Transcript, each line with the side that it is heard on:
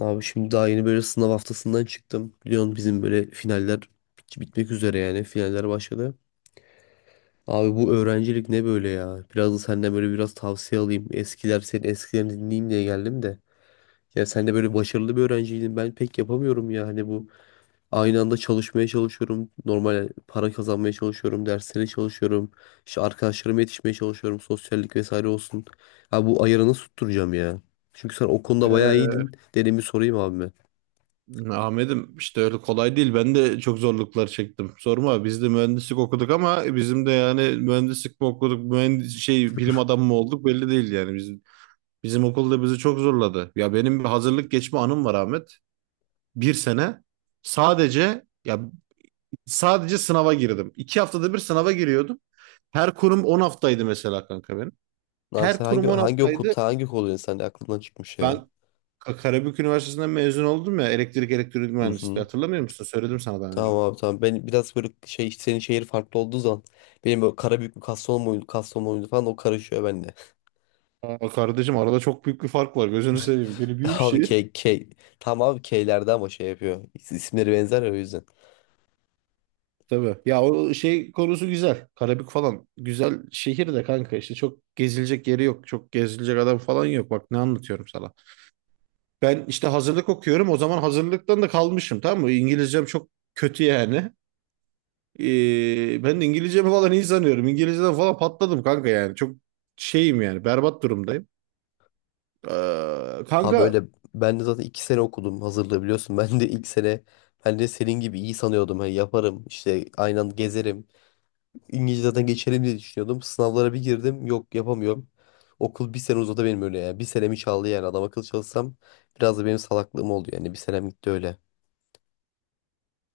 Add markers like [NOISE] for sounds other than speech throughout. left: Abi şimdi daha yeni böyle sınav haftasından çıktım. Biliyorsun bizim böyle finaller bitmek üzere, yani finaller başladı. Abi bu öğrencilik ne böyle ya? Biraz da senden böyle biraz tavsiye alayım. Eskiler, senin eskilerini dinleyeyim diye geldim de. Ya sen de böyle başarılı bir öğrenciydin. Ben pek yapamıyorum ya. Hani bu aynı anda çalışmaya çalışıyorum. Normal para kazanmaya çalışıyorum. Derslere çalışıyorum. İşte arkadaşlarıma yetişmeye çalışıyorum. Sosyallik vesaire olsun. Abi bu ayarı nasıl tutturacağım ya? Çünkü sen o konuda bayağı iyiydin. Dedim bir sorayım abi.
right: Ahmet'im işte öyle kolay değil. Ben de çok zorluklar çektim. Sorma biz de mühendislik okuduk ama bizim de yani mühendislik mi okuduk, mühendis şey bilim adamı mı olduk belli değil yani. Bizim okulda bizi çok zorladı. Ya benim bir hazırlık geçme anım var Ahmet. Bir sene sadece ya sadece sınava girdim. 2 haftada bir sınava giriyordum. Her kurum 10 haftaydı mesela kanka benim.
left: Abi
right: Her
left: sen hangi
right: kurum 10
left: hangi okul,
right: haftaydı.
left: ta hangi okul, insan sen aklından çıkmış ya.
right: Ben Karabük Üniversitesi'nden mezun oldum ya, elektrik elektronik
left: Hı
right: mühendisliği,
left: hı.
right: hatırlamıyor musun? Söyledim sana daha önce.
left: Tamam abi, tamam. Ben biraz böyle şey, senin şehir farklı olduğu zaman benim böyle Karabük mü, Kastamonu muydu falan, o karışıyor bende.
right: Aa, kardeşim arada çok büyük bir fark var. Gözünü seveyim. Biri
left: [LAUGHS]
right: büyük
left: Abi
right: şehir.
left: K, tamam abi. K'lerde ama şey yapıyor. İsimleri benzer ya, o yüzden.
right: Tabii. Ya o şey konusu güzel. Karabük falan. Güzel şehir de kanka işte çok gezilecek yeri yok. Çok gezilecek adam falan yok. Bak ne anlatıyorum sana. Ben işte hazırlık okuyorum. O zaman hazırlıktan da kalmışım, tamam mı? İngilizcem çok kötü yani. Ben de İngilizcemi falan iyi sanıyorum. İngilizceden falan patladım kanka yani. Çok şeyim yani. Berbat durumdayım. Ee,
left: Abi
right: kanka
left: böyle, ben de zaten 2 sene okudum hazırlığı biliyorsun. [LAUGHS] Ben de ilk sene, ben de senin gibi iyi sanıyordum. Hani yaparım işte aynı anda gezerim. İngilizce zaten geçelim diye düşünüyordum. Sınavlara bir girdim. Yok, yapamıyorum. Okul bir sene uzadı benim öyle ya. Bir senemi çaldı yani. Adam akıl çalışsam, biraz da benim salaklığım oldu yani. Bir senem gitti öyle.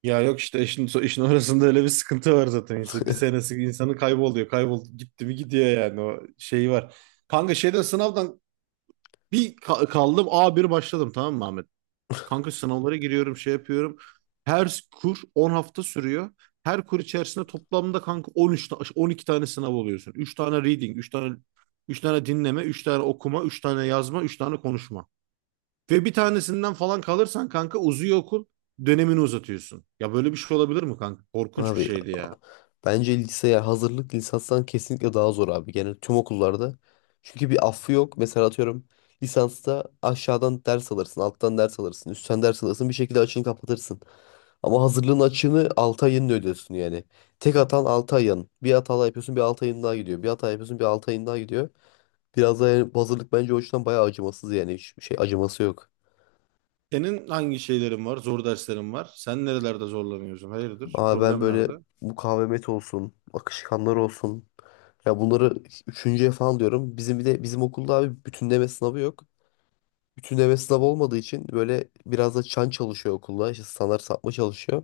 right: Ya yok işte işin orasında öyle bir sıkıntı var zaten. İşte bir senesi insanı kayboluyor. Kaybol gitti mi gidiyor yani, o şey var. Kanka şeyden, sınavdan kaldım a bir başladım, tamam mı Ahmet? Kanka sınavlara giriyorum, şey yapıyorum. Her kur 10 hafta sürüyor. Her kur içerisinde toplamda kanka 12 tane sınav oluyorsun. Üç tane reading, üç tane dinleme, 3 tane okuma, 3 tane yazma, 3 tane konuşma. Ve bir tanesinden falan kalırsan kanka uzuyor okul, dönemini uzatıyorsun. Ya böyle bir şey olabilir mi kanka? Korkunç bir
left: Abi
right: şeydi ya.
left: bence liseye hazırlık lisanstan kesinlikle daha zor abi. Genel tüm okullarda. Çünkü bir affı yok. Mesela atıyorum, lisansta aşağıdan ders alırsın, alttan ders alırsın, üstten ders alırsın, bir şekilde açığını kapatırsın. Ama hazırlığın açığını 6 ayını ödüyorsun yani. Tek atan 6 ayın. Bir hata yapıyorsun, bir 6 ayın daha gidiyor. Bir hata yapıyorsun, bir 6 ayın daha gidiyor. Biraz da yani bu hazırlık bence o yüzden bayağı acımasız yani. Hiçbir şey acıması yok.
right: Senin hangi şeylerin var? Zor derslerin var. Sen nerelerde zorlanıyorsun? Hayırdır?
left: Abi ben
right: Problem
left: böyle
right: nerede?
left: mukavemet olsun, akışkanlar olsun. Ya bunları üçüncüye falan diyorum. Bizim, bir de bizim okulda abi bütünleme sınavı yok. Bütünleme sınavı olmadığı için böyle biraz da çan çalışıyor okulda. İşte standart sapma çalışıyor.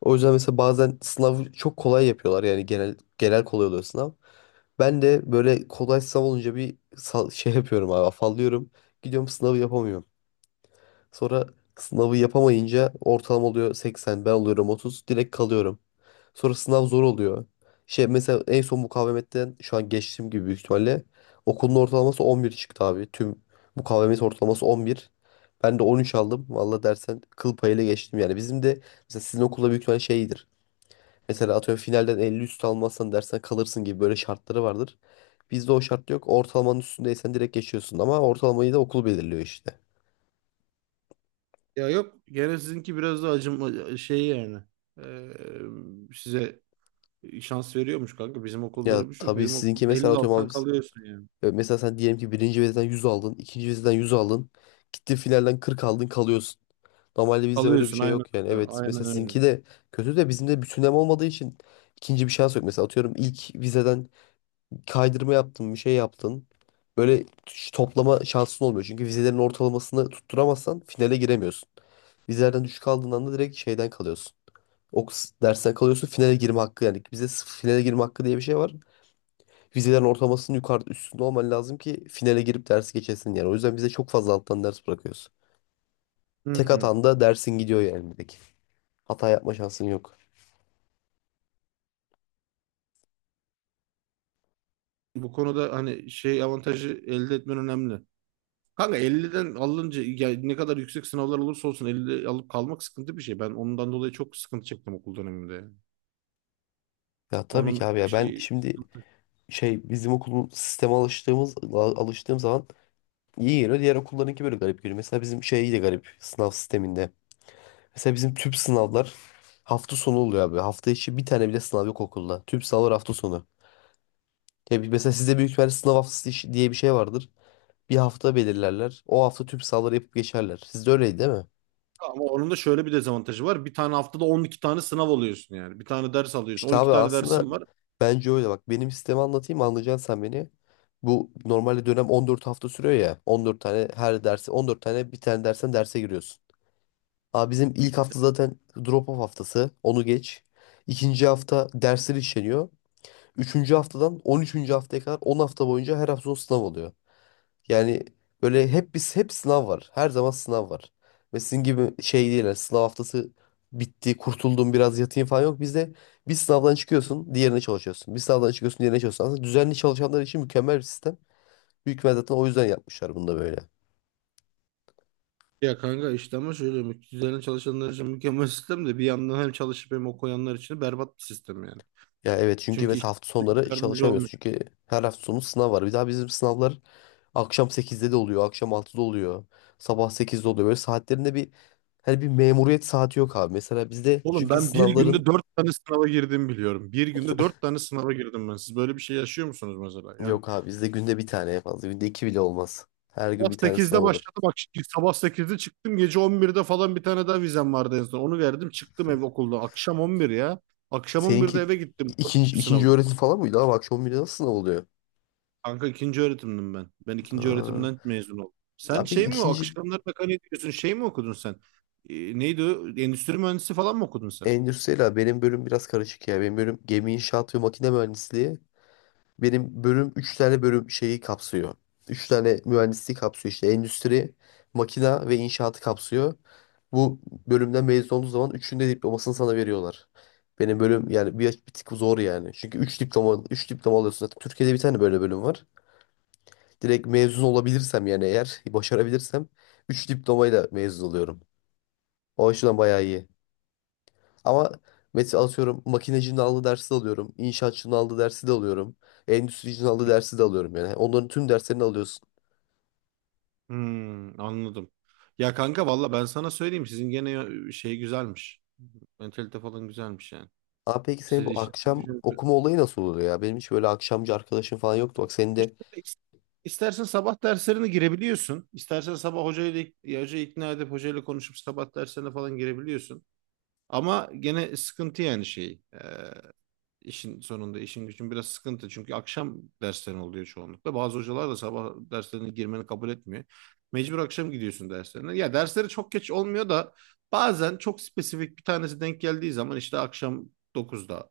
left: O yüzden mesela bazen sınavı çok kolay yapıyorlar. Yani genel kolay oluyor sınav. Ben de böyle kolay sınav olunca bir şey yapıyorum abi, afallıyorum. Gidiyorum, sınavı yapamıyorum. Sonra sınavı yapamayınca ortalama oluyor 80, ben oluyorum 30, direkt kalıyorum. Sonra sınav zor oluyor. Şey, mesela en son mukavemetten şu an geçtiğim gibi büyük ihtimalle okulun ortalaması 11 çıktı abi. Tüm mukavemet ortalaması 11. Ben de 13 aldım. Valla dersen kıl payıyla geçtim yani. Bizim de mesela sizin okulda büyük ihtimalle şeydir. Mesela atıyorum finalden 50 üstü almazsan dersen kalırsın gibi böyle şartları vardır. Bizde o şart yok. Ortalamanın üstündeysen direkt geçiyorsun, ama ortalamayı da okul belirliyor işte.
right: Ya yok. Gene sizinki biraz da acım şey yani. Ee, Size şans veriyormuş kanka. Bizim okulda
left: Ya
right: öyle bir şey yok.
left: tabii
right: Bizim
left: sizinki,
right: okul
left: mesela
right: 50
left: atıyorum abi,
right: alsan kalıyorsun yani.
left: mesela sen diyelim ki birinci vizeden 100 aldın, ikinci vizeden 100 aldın. Gittin finalden 40 aldın, kalıyorsun. Normalde bizde öyle bir
right: Kalıyorsun
left: şey
right: aynen
left: yok yani.
right: öyle.
left: Evet
right: Aynen
left: mesela
right: öyle.
left: sizinki de kötü, de bizim de bütünleme olmadığı için ikinci bir şans yok. Mesela atıyorum ilk vizeden kaydırma yaptın, bir şey yaptın. Böyle toplama şansın olmuyor. Çünkü vizelerin ortalamasını tutturamazsan finale giremiyorsun. Vizelerden düşük aldığın anda direkt şeyden kalıyorsun. Dersten kalıyorsun, finale girme hakkı yani. Bizde finale girme hakkı diye bir şey var. Vizelerin ortalamasının yukarı üstünde olman lazım ki finale girip dersi geçesin yani. O yüzden bize çok fazla alttan ders bırakıyorsun.
right: Hı
left: Tek
right: hı.
left: hatan da dersin gidiyor yani. Bir hata yapma şansın yok.
right: Bu konuda hani şey avantajı elde etmen önemli. Kanka 50'den alınca ya ne kadar yüksek sınavlar olursa olsun 50 alıp kalmak sıkıntı bir şey. Ben ondan dolayı çok sıkıntı çektim okul döneminde.
left: Ya tabii ki
right: Onun
left: abi, ya ben
right: şey
left: şimdi
right: sıkıntı.
left: şey, bizim okulun sisteme alıştığımız alıştığım zaman iyi geliyor. Diğer okullarınki böyle garip geliyor. Mesela bizim şey de garip sınav sisteminde. Mesela bizim tüp sınavlar hafta sonu oluyor abi. Hafta içi bir tane bile sınav yok okulda. Tüp sınavlar hafta sonu. Ya mesela sizde büyük ihtimalle sınav haftası diye bir şey vardır. Bir hafta belirlerler. O hafta tüm sahaları yapıp geçerler. Sizde öyleydi değil mi?
right: Ama onun da şöyle bir dezavantajı var. Bir tane haftada 12 tane sınav alıyorsun yani. Bir tane ders alıyorsun.
left: İşte
right: 12
left: abi
right: tane
left: aslında
right: dersin var.
left: bence öyle. Bak benim sistemi anlatayım, anlayacaksın sen beni. Bu normalde dönem 14 hafta sürüyor ya. 14 tane her dersi, 14 tane bir tane dersen derse giriyorsun. Abi bizim ilk hafta zaten drop off haftası. Onu geç. İkinci hafta dersler işleniyor. Üçüncü haftadan 13. haftaya kadar 10 hafta boyunca her hafta son sınav oluyor. Yani böyle hep biz hep sınav var. Her zaman sınav var. Ve sizin gibi şey değil. Yani sınav haftası bitti, kurtuldum, biraz yatayım falan yok. Bizde bir sınavdan çıkıyorsun, diğerine çalışıyorsun. Bir sınavdan çıkıyorsun, diğerine çalışıyorsun. Aslında düzenli çalışanlar için mükemmel bir sistem. Büyük ihtimal zaten o yüzden yapmışlar bunu da böyle.
right: Ya kanka işte ama şöyle, üzerine çalışanlar için mükemmel sistem de bir yandan hem çalışıp hem okuyanlar için berbat bir sistem yani.
left: Ya evet, çünkü
right: Çünkü
left: mesela
right: işte
left: hafta
right: hiç
left: sonları
right: yardımcı
left: çalışamıyorsun.
right: olmuyor.
left: Çünkü her hafta sonu sınav var. Bir daha bizim sınavlar akşam 8'de de oluyor, akşam 6'da oluyor, sabah 8'de oluyor. Böyle saatlerinde bir, hani bir memuriyet saati yok abi. Mesela bizde
right: Oğlum
left: çünkü
right: ben bir günde
left: sınavların...
right: 4 tane sınava girdiğimi biliyorum. Bir günde 4 tane sınava girdim ben. Siz böyle bir şey yaşıyor musunuz mesela? Yani
left: Yok abi, bizde günde bir tane en fazla. Günde iki bile olmaz. Her gün
right: Sabah
left: bir tane sınav
right: sekizde
left: olur.
right: başladım. Bak, sabah 8'de çıktım. Gece on birde falan bir tane daha vizem vardı en son. Onu verdim. Çıktım ev okulda. Akşam 11 ya. Akşam 11'de
left: Seninki
right: eve gittim.
left: ikinci,
right: Dördüncü
left: ikinci
right: sınavdı.
left: öğretim falan mıydı abi? Akşam bile nasıl sınav oluyor?
right: Kanka ikinci öğretimdim ben. Ben ikinci
left: Ha.
right: öğretimden mezun oldum. Sen
left: Abi,
right: şey mi o?
left: ikinci,
right: Akışkanlar mekaniği diyorsun. Şey mi okudun sen? Neydi o? Endüstri mühendisi falan mı okudun sen?
left: endüstriyel abi. Benim bölüm biraz karışık ya. Benim bölüm gemi inşaat ve makine mühendisliği. Benim bölüm 3 tane bölüm şeyi kapsıyor. Üç tane mühendisliği kapsıyor işte. Endüstri, makina ve inşaatı kapsıyor. Bu bölümden mezun olduğu zaman üçünde diplomasını sana veriyorlar. Benim bölüm yani bir, bir tık zor yani. Çünkü 3 diploma 3 diploma alıyorsun zaten. Türkiye'de bir tane böyle bölüm var. Direkt mezun olabilirsem yani eğer başarabilirsem 3 diplomayla mezun oluyorum. O açıdan bayağı iyi. Ama mesela atıyorum makinecinin aldığı dersi de alıyorum. İnşaatçının aldığı dersi de alıyorum. Endüstricinin aldığı dersi de alıyorum yani. Onların tüm derslerini alıyorsun.
right: Hmm, anladım. Ya kanka valla ben sana söyleyeyim. Sizin gene şey güzelmiş. Mentalite falan güzelmiş yani.
left: Abi peki, senin
right: Siz
left: bu
right: işiniz
left: akşam
right: güzel.
left: okuma olayı nasıl oluyor ya? Benim hiç böyle akşamcı arkadaşım falan yoktu. Bak senin de
right: Şöyle is- İstersen sabah derslerine girebiliyorsun. İstersen sabah hocayla, ya hocayı ikna edip hocayla konuşup sabah derslerine falan girebiliyorsun. Ama gene sıkıntı yani şey. İşin sonunda işin gücün biraz sıkıntı. Çünkü akşam derslerin oluyor çoğunlukla. Bazı hocalar da sabah derslerine girmeni kabul etmiyor. Mecbur akşam gidiyorsun derslerine. Ya dersleri çok geç olmuyor da bazen çok spesifik bir tanesi denk geldiği zaman işte akşam 9'da,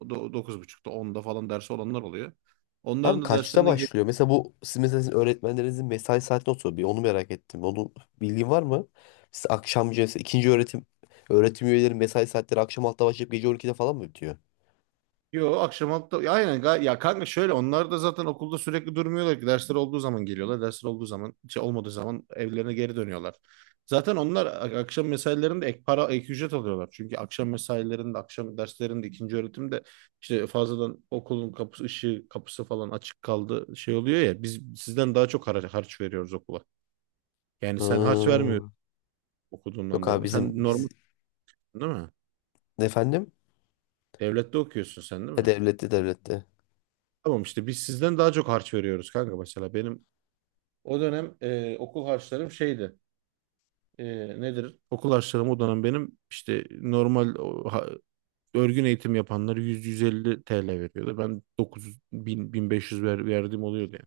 right: 9.30'da, 10'da falan dersi olanlar oluyor.
left: abi
right: Onların da
left: kaçta
right: derslerine.
left: başlıyor? Mesela bu siz, mesela sizin öğretmenlerinizin mesai saati nasıl oluyor? Bir, onu merak ettim. Onun bilgin var mı? Siz akşamcı, mesela ikinci öğretim öğretim üyeleri mesai saatleri akşam altta başlayıp gece 12'de falan mı bitiyor?
right: Yo, akşam altta, ya aynen ya kanka, şöyle, onlar da zaten okulda sürekli durmuyorlar ki, dersler olduğu zaman geliyorlar, dersler olduğu zaman şey olmadığı zaman evlerine geri dönüyorlar. Zaten onlar akşam mesailerinde ek para, ek ücret alıyorlar. Çünkü akşam mesailerinde, akşam derslerinde, ikinci öğretimde işte fazladan okulun kapısı ışığı, kapısı falan açık kaldı, şey oluyor ya, biz sizden daha çok harç veriyoruz okula. Yani sen harç
left: Ha.
right: vermiyorsun okuduğundan
left: Yok abi,
right: dolayı.
left: bizim
right: Sen normal
left: biz
right: değil mi?
left: efendim?
right: Devlette okuyorsun sen değil
left: Ha,
right: mi?
left: devlette, devlette.
right: Tamam işte, biz sizden daha çok harç veriyoruz kanka mesela. Benim o dönem okul harçlarım şeydi. E, Nedir? Okul harçlarım o dönem benim işte, normal o, örgün eğitim yapanlar 100-150 TL veriyordu. Ben 900-1500 verdiğim oluyordu yani.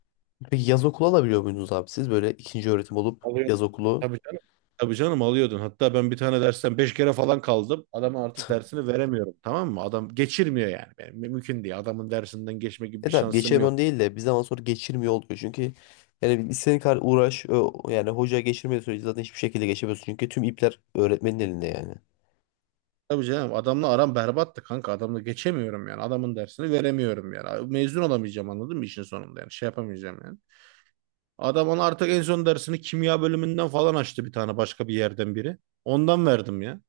left: Peki yaz okulu alabiliyor muydunuz abi siz? Böyle ikinci öğretim olup
right: Alıyor.
left: yaz okulu.
right: Tabii canım. Tabii canım alıyordun. Hatta ben bir tane dersten 5 kere falan kaldım. Adama artık dersini veremiyorum. Tamam mı? Adam geçirmiyor yani. Benim, mümkün değil. Adamın dersinden geçme gibi
left: E
right: bir
left: tabi
right: şansım yok.
left: geçemiyorsun değil de bir zaman sonra geçirmiyor oluyor. Çünkü yani istediğin kadar uğraş yani hoca geçirmediği sürece zaten hiçbir şekilde geçemiyorsun. Çünkü tüm ipler öğretmenin elinde yani.
right: Tabii canım adamla aram berbattı kanka. Adamla geçemiyorum yani. Adamın dersini veremiyorum yani. Mezun olamayacağım, anladın mı, işin sonunda yani. Şey yapamayacağım yani. Adam ona artık en son dersini kimya bölümünden falan açtı, bir tane başka bir yerden biri. Ondan verdim ya.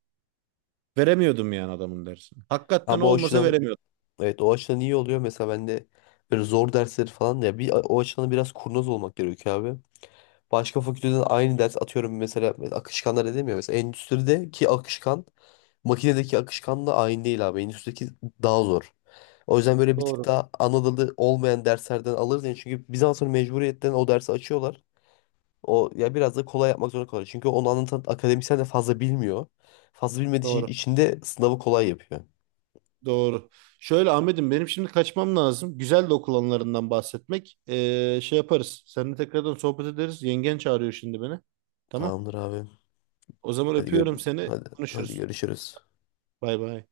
right: Veremiyordum yani adamın dersini. Hakikaten
left: Abi o
right: olmasa
left: açıdan,
right: veremiyordum.
left: evet, o açıdan iyi oluyor. Mesela ben de böyle zor dersleri falan, ya bir, o açıdan biraz kurnaz olmak gerekiyor abi. Başka fakülteden aynı ders atıyorum, mesela akışkanlar edemiyor. Mesela endüstrideki akışkan makinedeki akışkanla aynı değil abi. Endüstrideki daha zor. O yüzden böyle bir tık
right: Doğru,
left: daha Anadolu olmayan derslerden alırız. Yani çünkü Bizans'ın mecburiyetten o dersi açıyorlar. O ya biraz da kolay yapmak zorunda kalıyor. Çünkü onu anlatan akademisyen de fazla bilmiyor. Fazla bilmediği için
right: doğru,
left: içinde sınavı kolay yapıyor.
right: doğru. Şöyle Ahmet'im, benim şimdi kaçmam lazım. Güzel de okul anılarından bahsetmek. Şey yaparız. Seninle tekrardan sohbet ederiz. Yengen çağırıyor şimdi beni. Tamam.
left: Tamamdır abi.
right: O zaman
left: Hadi gör
right: öpüyorum seni.
left: Hadi hadi
right: Konuşuruz.
left: görüşürüz.
right: Bay bay.